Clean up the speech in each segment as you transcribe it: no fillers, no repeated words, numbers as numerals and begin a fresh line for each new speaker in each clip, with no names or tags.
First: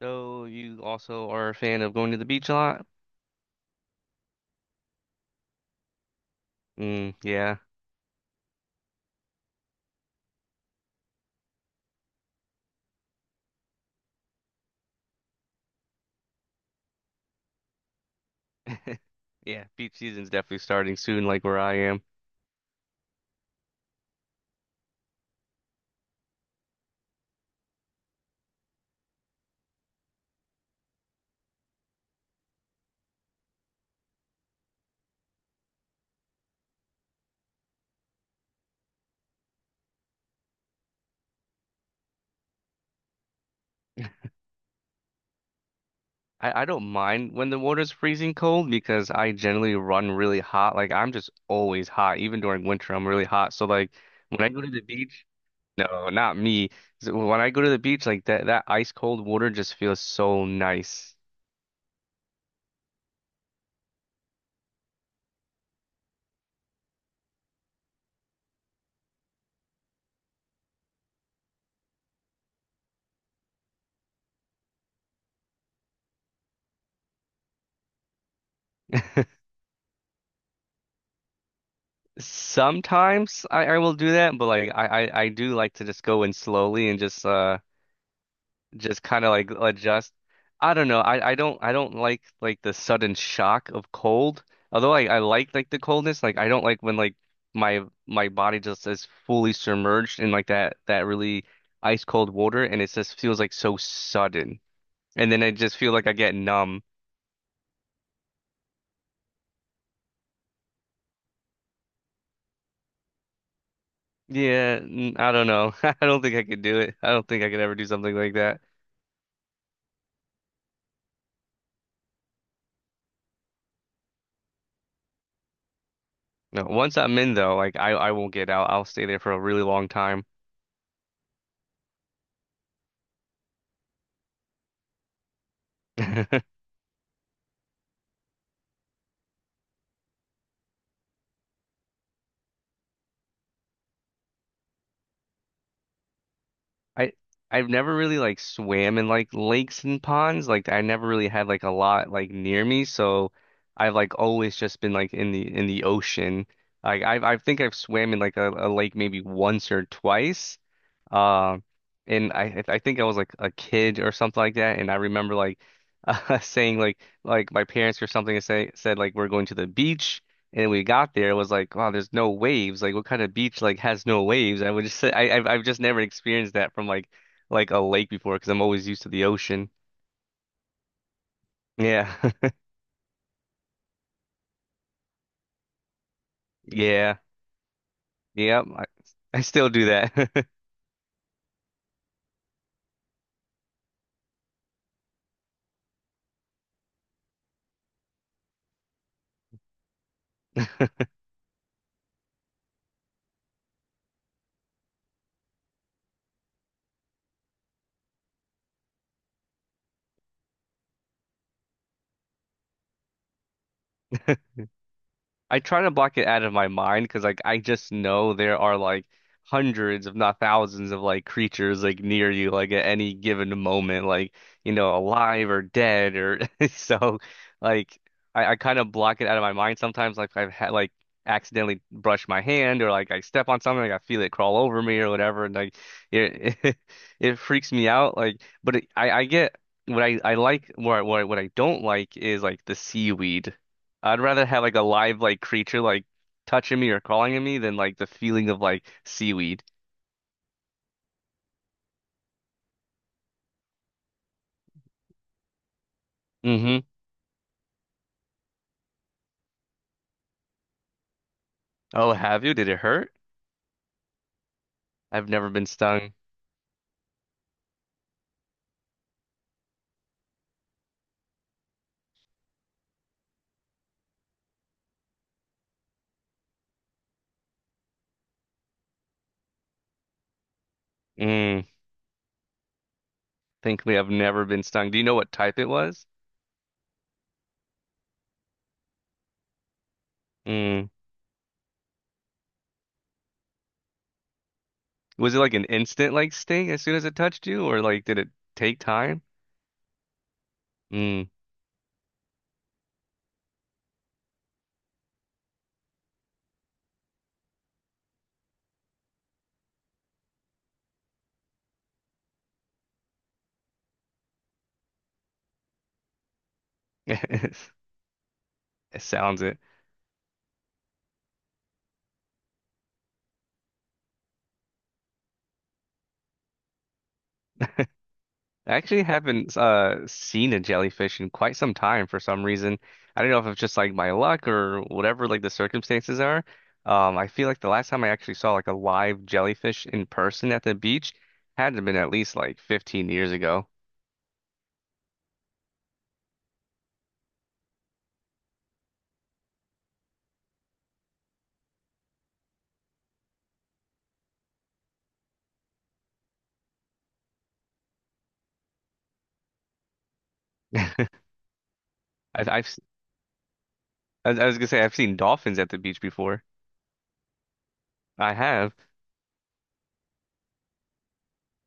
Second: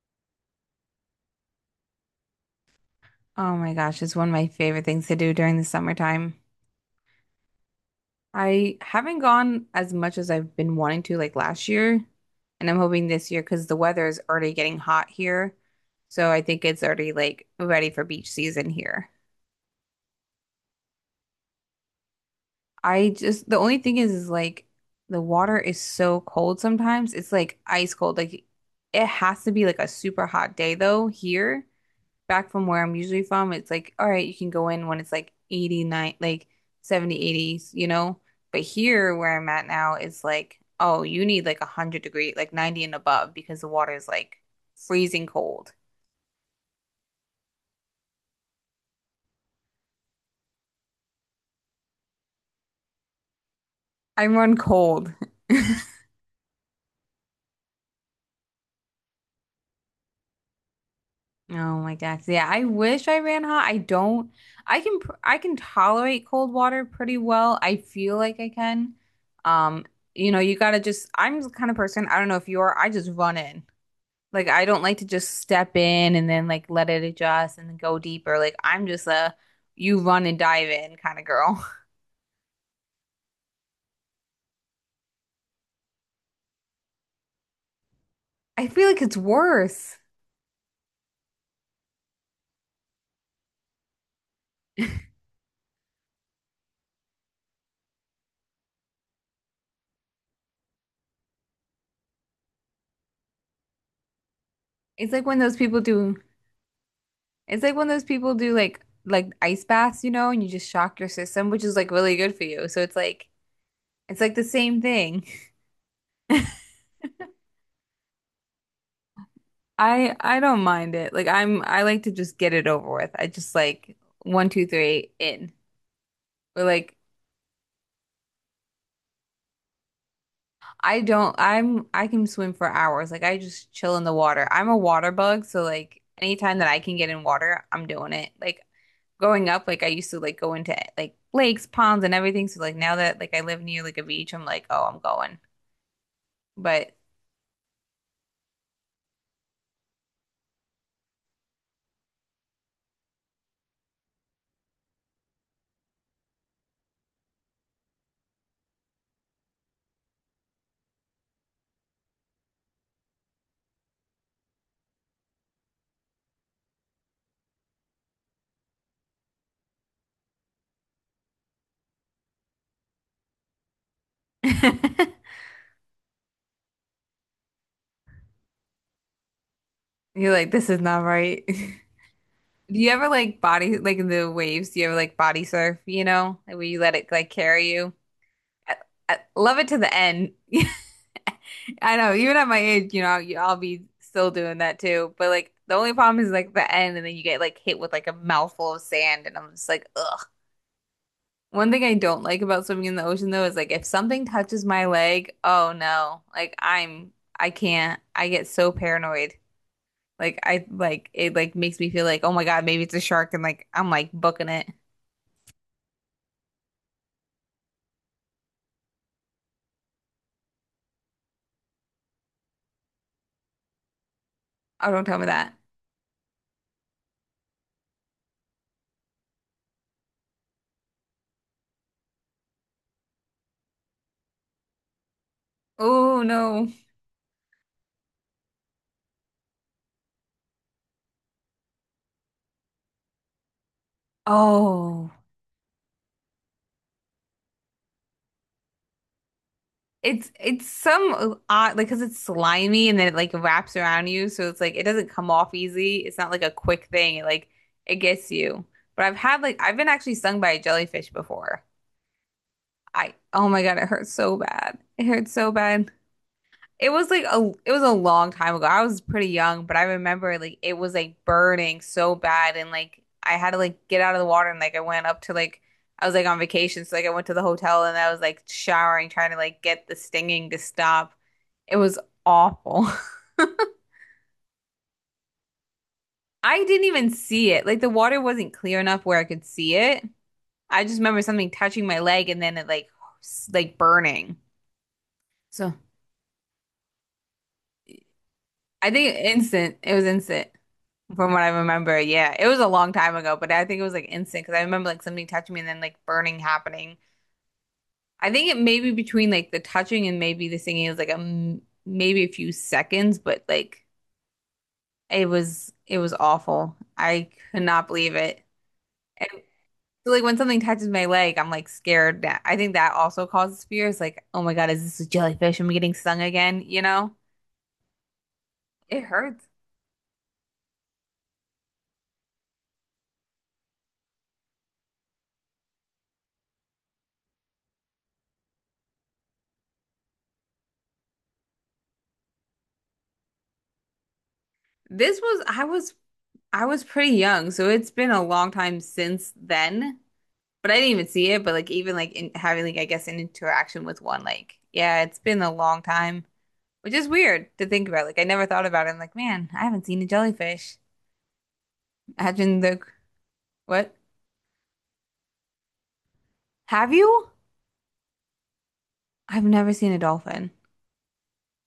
So you also are a fan of going to the beach a lot?
Oh my gosh, it's one of my favorite things to do during the summertime.
Mm, yeah.
I haven't gone as much as I've been wanting to like last year, and I'm hoping this year because the weather is already getting hot here. So I think it's already like ready for beach season here.
Yeah, beach season's definitely starting soon, like where I am.
I just The only thing is like the water is so cold sometimes. It's like ice cold. Like it has to be like a super hot day though here back from where I'm usually from, it's like, all right, you can go in when it's like 89, like 70, 80s, you know? But here where I'm at now, it's like, oh, you need like 100-degree, like 90 and above because the water is like freezing cold.
I don't mind when the water's freezing cold because I generally run really hot. Like I'm just always hot, even during winter, I'm really hot. So like
I
when I
run
go to the
cold.
beach, no, not me. So when I go to the beach, like that ice cold water just feels so nice.
Oh my gosh. Yeah, I wish I ran hot. I don't. I can tolerate cold water pretty well. I feel like I can. Um, you gotta just, I'm the kind of person, I don't know if you are, I just run in. Like I don't like to just step in and then like let it adjust and then go deeper. Like I'm just a you run and dive in kind of girl.
Sometimes I will do that, but like I do like to just go in slowly and
I feel like
just
it's
kind of like
worse.
adjust. I don't know. I don't like the sudden shock of cold. Although I like the coldness, like I don't like when like my body just is fully submerged in like that really ice cold water and it just feels like so sudden.
It's like
And
when
then I
those
just
people
feel like I
do
get numb.
it's like when those people do like ice baths, and you just shock your system, which is like really good for you. So it's like the
Yeah,
same thing.
I don't know. I don't think I could do it. I don't think I could ever do something like that.
I don't mind it. Like I like to just get it over with. I just like one, two, three, in. Or
No,
like
once I'm in though, like I won't get out. I'll stay there for a really long time.
I don't, I'm, I can swim for hours. Like I just chill in the water. I'm a water bug, so like anytime that I can get in water, I'm doing it. Like growing up, like I used to like go into like lakes, ponds, and everything. So like now that like I live near like a beach, I'm like, oh, I'm going. But
I I've never really like swam in like lakes and ponds. Like I never really had like a lot like near me, so I've like always just been like in the ocean. Like I think I've swam in like a lake maybe once or twice. Um and I think I was like a kid or something like that and I remember like saying like my parents or something say said like we're going to the beach and we got there, it was like, wow, there's no waves. Like, what kind of beach like has no waves? I
you're
would just say, I, I've just never experienced that from like a lake before because I'm always used to the ocean.
like, this is not right.
Yeah,
Do you ever like in the waves? Do you ever like body surf? You know, like, where you let it
yeah,
like carry you?
yep.
I, I
I
love
still
it to
do
the end.
that.
I know, even at my age, I'll be still doing that too. But like the only problem is like the end, and then you get like hit with like a mouthful of sand, and I'm just like, ugh. One thing I don't like about swimming in the ocean though is like if something touches my leg, oh no, like I can't, I get so paranoid. Like I like it like makes me feel like, oh my God, maybe it's a shark, and like I'm like booking it.
I try to block it out of my mind because like I just know there are like hundreds, if not thousands, of like creatures like near you like at any given moment, like you
Oh,
know,
don't tell me
alive
that.
or dead or so like I kind of block it out of my mind sometimes like I've had like accidentally brush my hand or like I step on something, like I feel it crawl over me or whatever and like
Oh
it
no.
it, freaks me out like but it, I get what I like what I- what I what I don't like is like the seaweed. I'd rather have like a
Oh.
live like creature like touching me or calling at me than like the feeling of like seaweed.
It's some odd like because it's slimy and then it like wraps around you, so it's like it doesn't come off easy. It's not like a
hmm
quick thing. It gets you. But I've had like I've been actually stung by a jellyfish before.
Oh, have you? Did it hurt?
I Oh my God, it hurts so bad. It
I've
hurts
never
so
been
bad.
stung.
It was a long time ago. I was pretty young, but I remember like it was like burning so bad and like I had to like get out of the water and like I went up to like I was like on vacation, so like I went to the hotel and I was like showering trying to like get the stinging to stop.
Mm.
It was awful.
Thankfully, I've never been stung. Do you know what type it was?
I didn't even see it. Like the water wasn't clear enough where I could see it. I
Mm.
just remember something touching my leg and then it like like burning.
Was it like an
So
instant like sting as soon as it touched you, or like did it take
I think
time?
instant. It was instant
Mm.
from what I remember. Yeah, it was a long time ago, but I think it was like instant because I remember like something touching me and then like burning happening. I think it may be between like the touching and maybe the singing is like a m maybe a few seconds, but like it was awful. I could not believe it.
It
And
sounds it.
so, like when something touches my leg, I'm like scared. That I think that also causes fear. It's like, oh my God, is this a jellyfish? Am I getting stung again?
I actually
It hurts.
haven't seen a jellyfish in quite some time for some reason. I don't know if it's just like my luck or whatever like the circumstances are. I feel like the last time I actually saw like a live jellyfish in person at the beach had to have been at least like 15 years ago.
This was I was pretty young, so it's been a long time since then. But I didn't even see it. But like even like having like I guess an interaction with one, like yeah, it's been a long time, which is weird to think about. Like I never thought about it. I'm like, man, I haven't seen a jellyfish.
I, I've
Imagine the
s-
What?
I was gonna say I've seen dolphins at the beach before.
Have you?
I have.
I've never seen a dolphin.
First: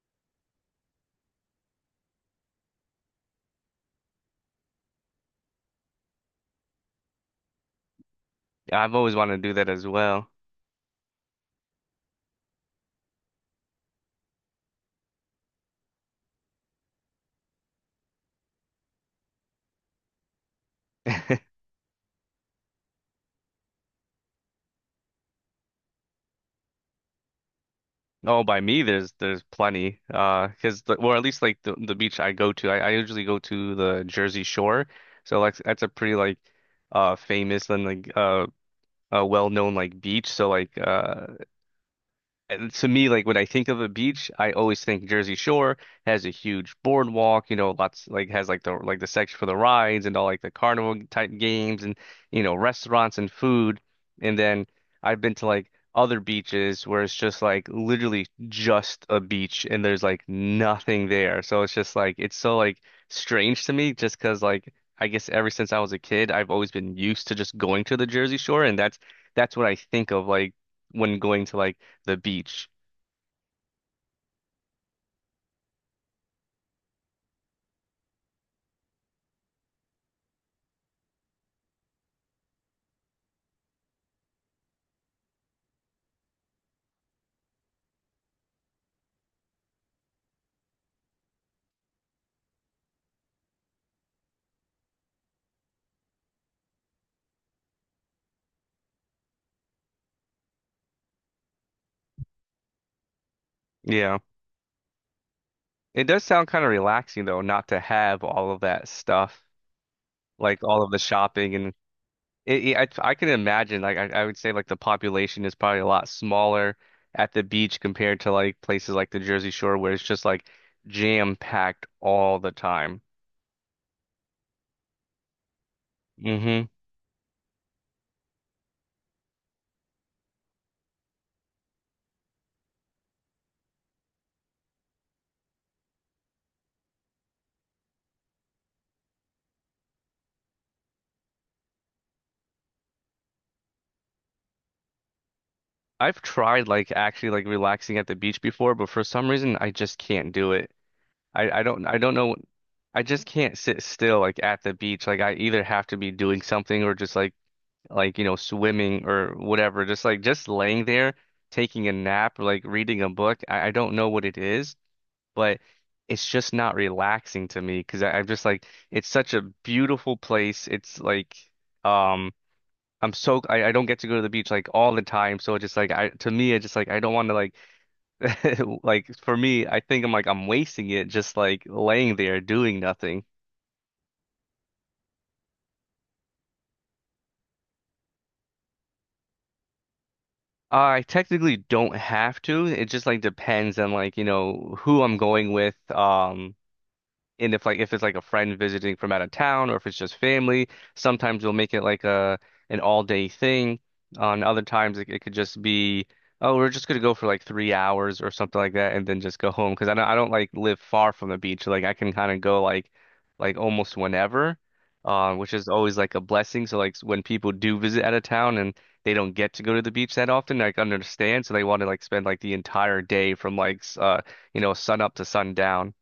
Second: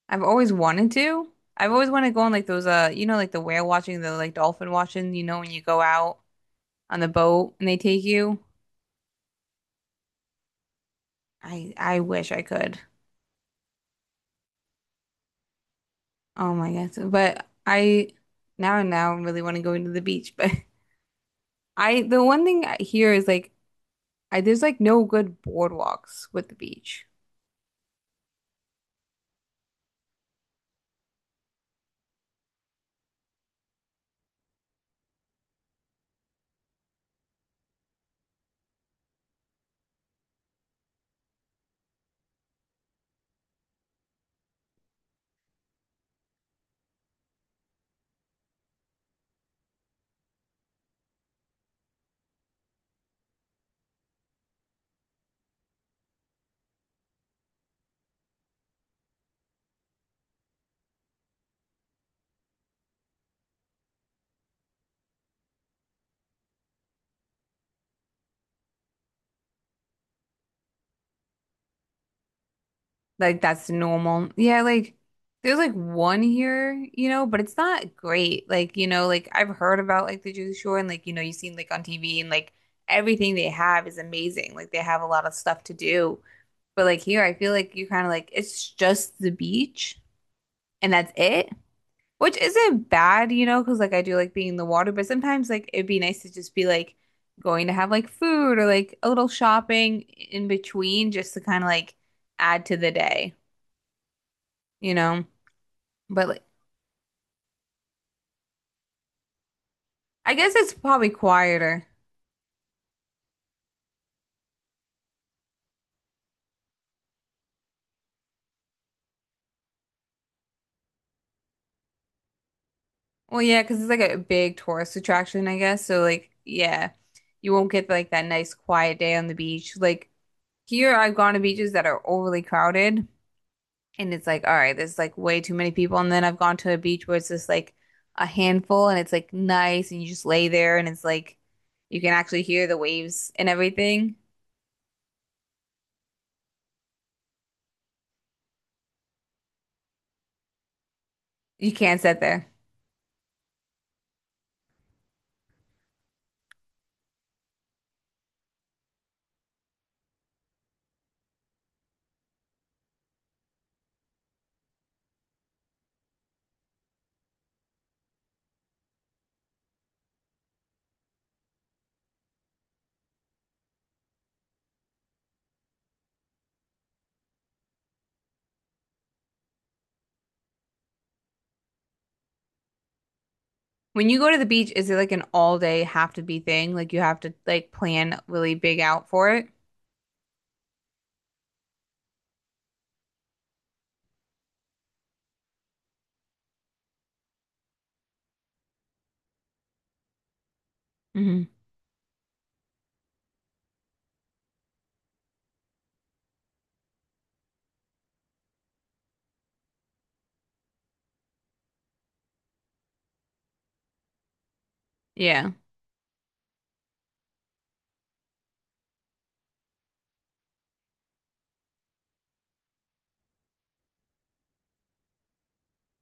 I've always wanted to. I've always wanted to go on like those like the whale watching, the like dolphin watching. You know when you go out on the boat and they take you.
I've always wanted to do that as well.
I wish I could. Oh my gosh. But I now really want to go into the beach. But I the one thing I hear is like I there's like no good boardwalks with the beach.
Oh, by me, there's plenty. 'Cause the, well, at least like the beach I go to, I usually go to the Jersey Shore, so like that's a pretty like famous and like a well known like beach. So like and to me, like when I think of a beach, I always think Jersey Shore has a huge boardwalk, you know, lots like has like the section for the rides and all like the carnival type games and you know restaurants and food. And then I've been to like other beaches where it's just like literally just a beach and there's like nothing there. So it's just like it's so like strange to me just 'cause like I guess ever since I was a kid, I've always been used to just going to the Jersey Shore and that's what I think of like when going to like the beach.
Like that's normal. Yeah, like there's like one here, but it's not great. Like, like I've heard about like the Jersey Shore and like, you've seen like on TV and like everything they have is amazing. Like they have a lot of stuff to do. But like here I feel like you kind of like it's just the beach and that's it. Which isn't bad, because like I do like being in the water, but sometimes like it'd be nice to just be like going to have like food or like a little shopping in between just to kind of like add to the day,
Yeah.
you know?
It does
But like
sound kind of relaxing though, not to have all of that stuff,
I guess
like
it's
all of the
probably
shopping and
quieter.
I can imagine like I would say like the population is probably a lot smaller at the beach compared to like places like the Jersey Shore where it's just like jam packed all the time.
Well, yeah, because it's like a big tourist attraction, I guess. So like
hmm
yeah, you won't get like that nice quiet day on the beach. Like here, I've gone to beaches that are overly crowded. And it's like, all right, there's like way too many people. And then I've gone to a beach where it's just like a handful and it's like nice and you just lay there and it's like you can actually hear the waves and everything.
I've tried like actually like relaxing at the beach before, but for some reason I just can't do it. I
You can't
don't
sit
know
there.
I just can't sit still like at the beach. Like I either have to be doing something or just like you know swimming or whatever just like just laying there taking a nap or like reading a book I don't know what it is but it's just not relaxing to me because I'm just like it's such a beautiful place it's like um I'm so I don't get to go to the beach like all the time so it's just like I to me it's just like I don't want to like like for me I think I'm like I'm wasting it just like laying there doing nothing
When you go to the beach, is it like an all day have to be thing? Like you have to like plan really big out for it?
I technically don't have to. It just like depends on like, you know, who I'm going with, and if like if it's like a friend visiting from out of town or if it's just family, sometimes
Hmm.
you'll make it like a an all day thing. On other times it could just be, oh, we're just gonna go for like 3 hours or something like that and then just go home. Because I don't like live far from the beach. Like I can kind of go like almost whenever,
Yeah.
which is always like a blessing. So like when people do visit out of town and they don't get to go to the beach that often, like understand. So they want to like spend like the entire day from like you know sun up to sundown.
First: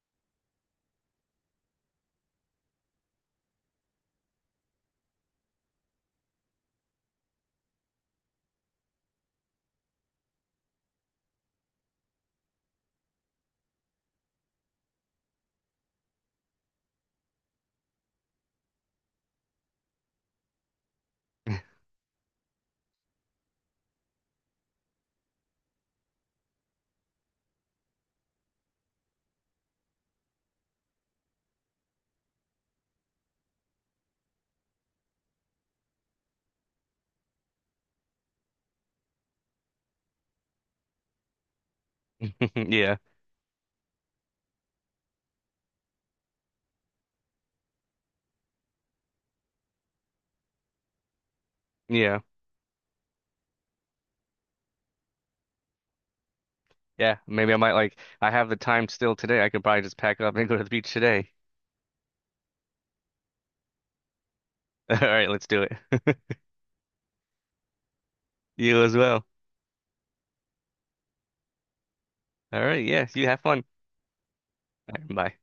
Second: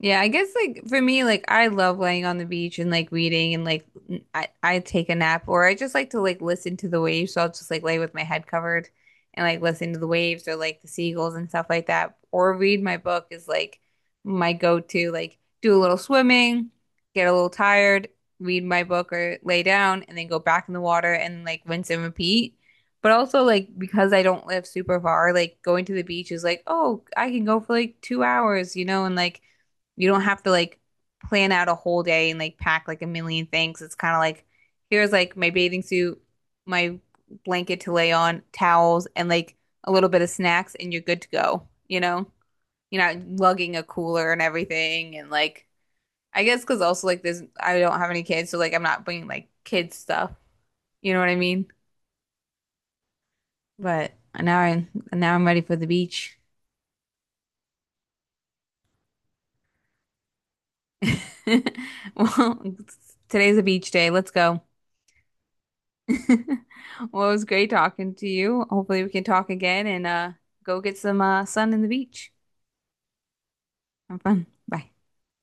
Yeah, I guess like for me, like I love laying on the beach and like reading and like I take a nap or I just like to like listen to the waves. So I'll just like lay with my head covered and like listen to the waves or like the seagulls and stuff like that. Or read my book is like my go-to. Like do a little swimming, get a little tired, read my book or lay down and then go back in the water and like rinse and repeat. But also like because I don't live super far, like going to the beach is like, oh, I can go for like 2 hours, and like you don't have to like plan out a whole day and like pack like a million things. It's kind of like here's like my bathing suit, my blanket to lay on, towels, and like a little bit of snacks, and you're good to go. You know,
Yeah.
you're not lugging a cooler and everything. And like, I guess because also like this, I don't have any kids, so like I'm not bringing like kids stuff. You know what I mean?
Yeah.
But now I now I'm ready for the beach.
Yeah. Maybe I might like I have the time still today. I could probably just pack up and go to the beach today.
Well, today's a beach day. Let's go.
All right, let's do it.
Well, it was great talking to you.
You as
Hopefully, we can
well.
talk again and go get some sun in the beach.
All right, yeah, you have fun.
Have fun. Bye.
All right, bye.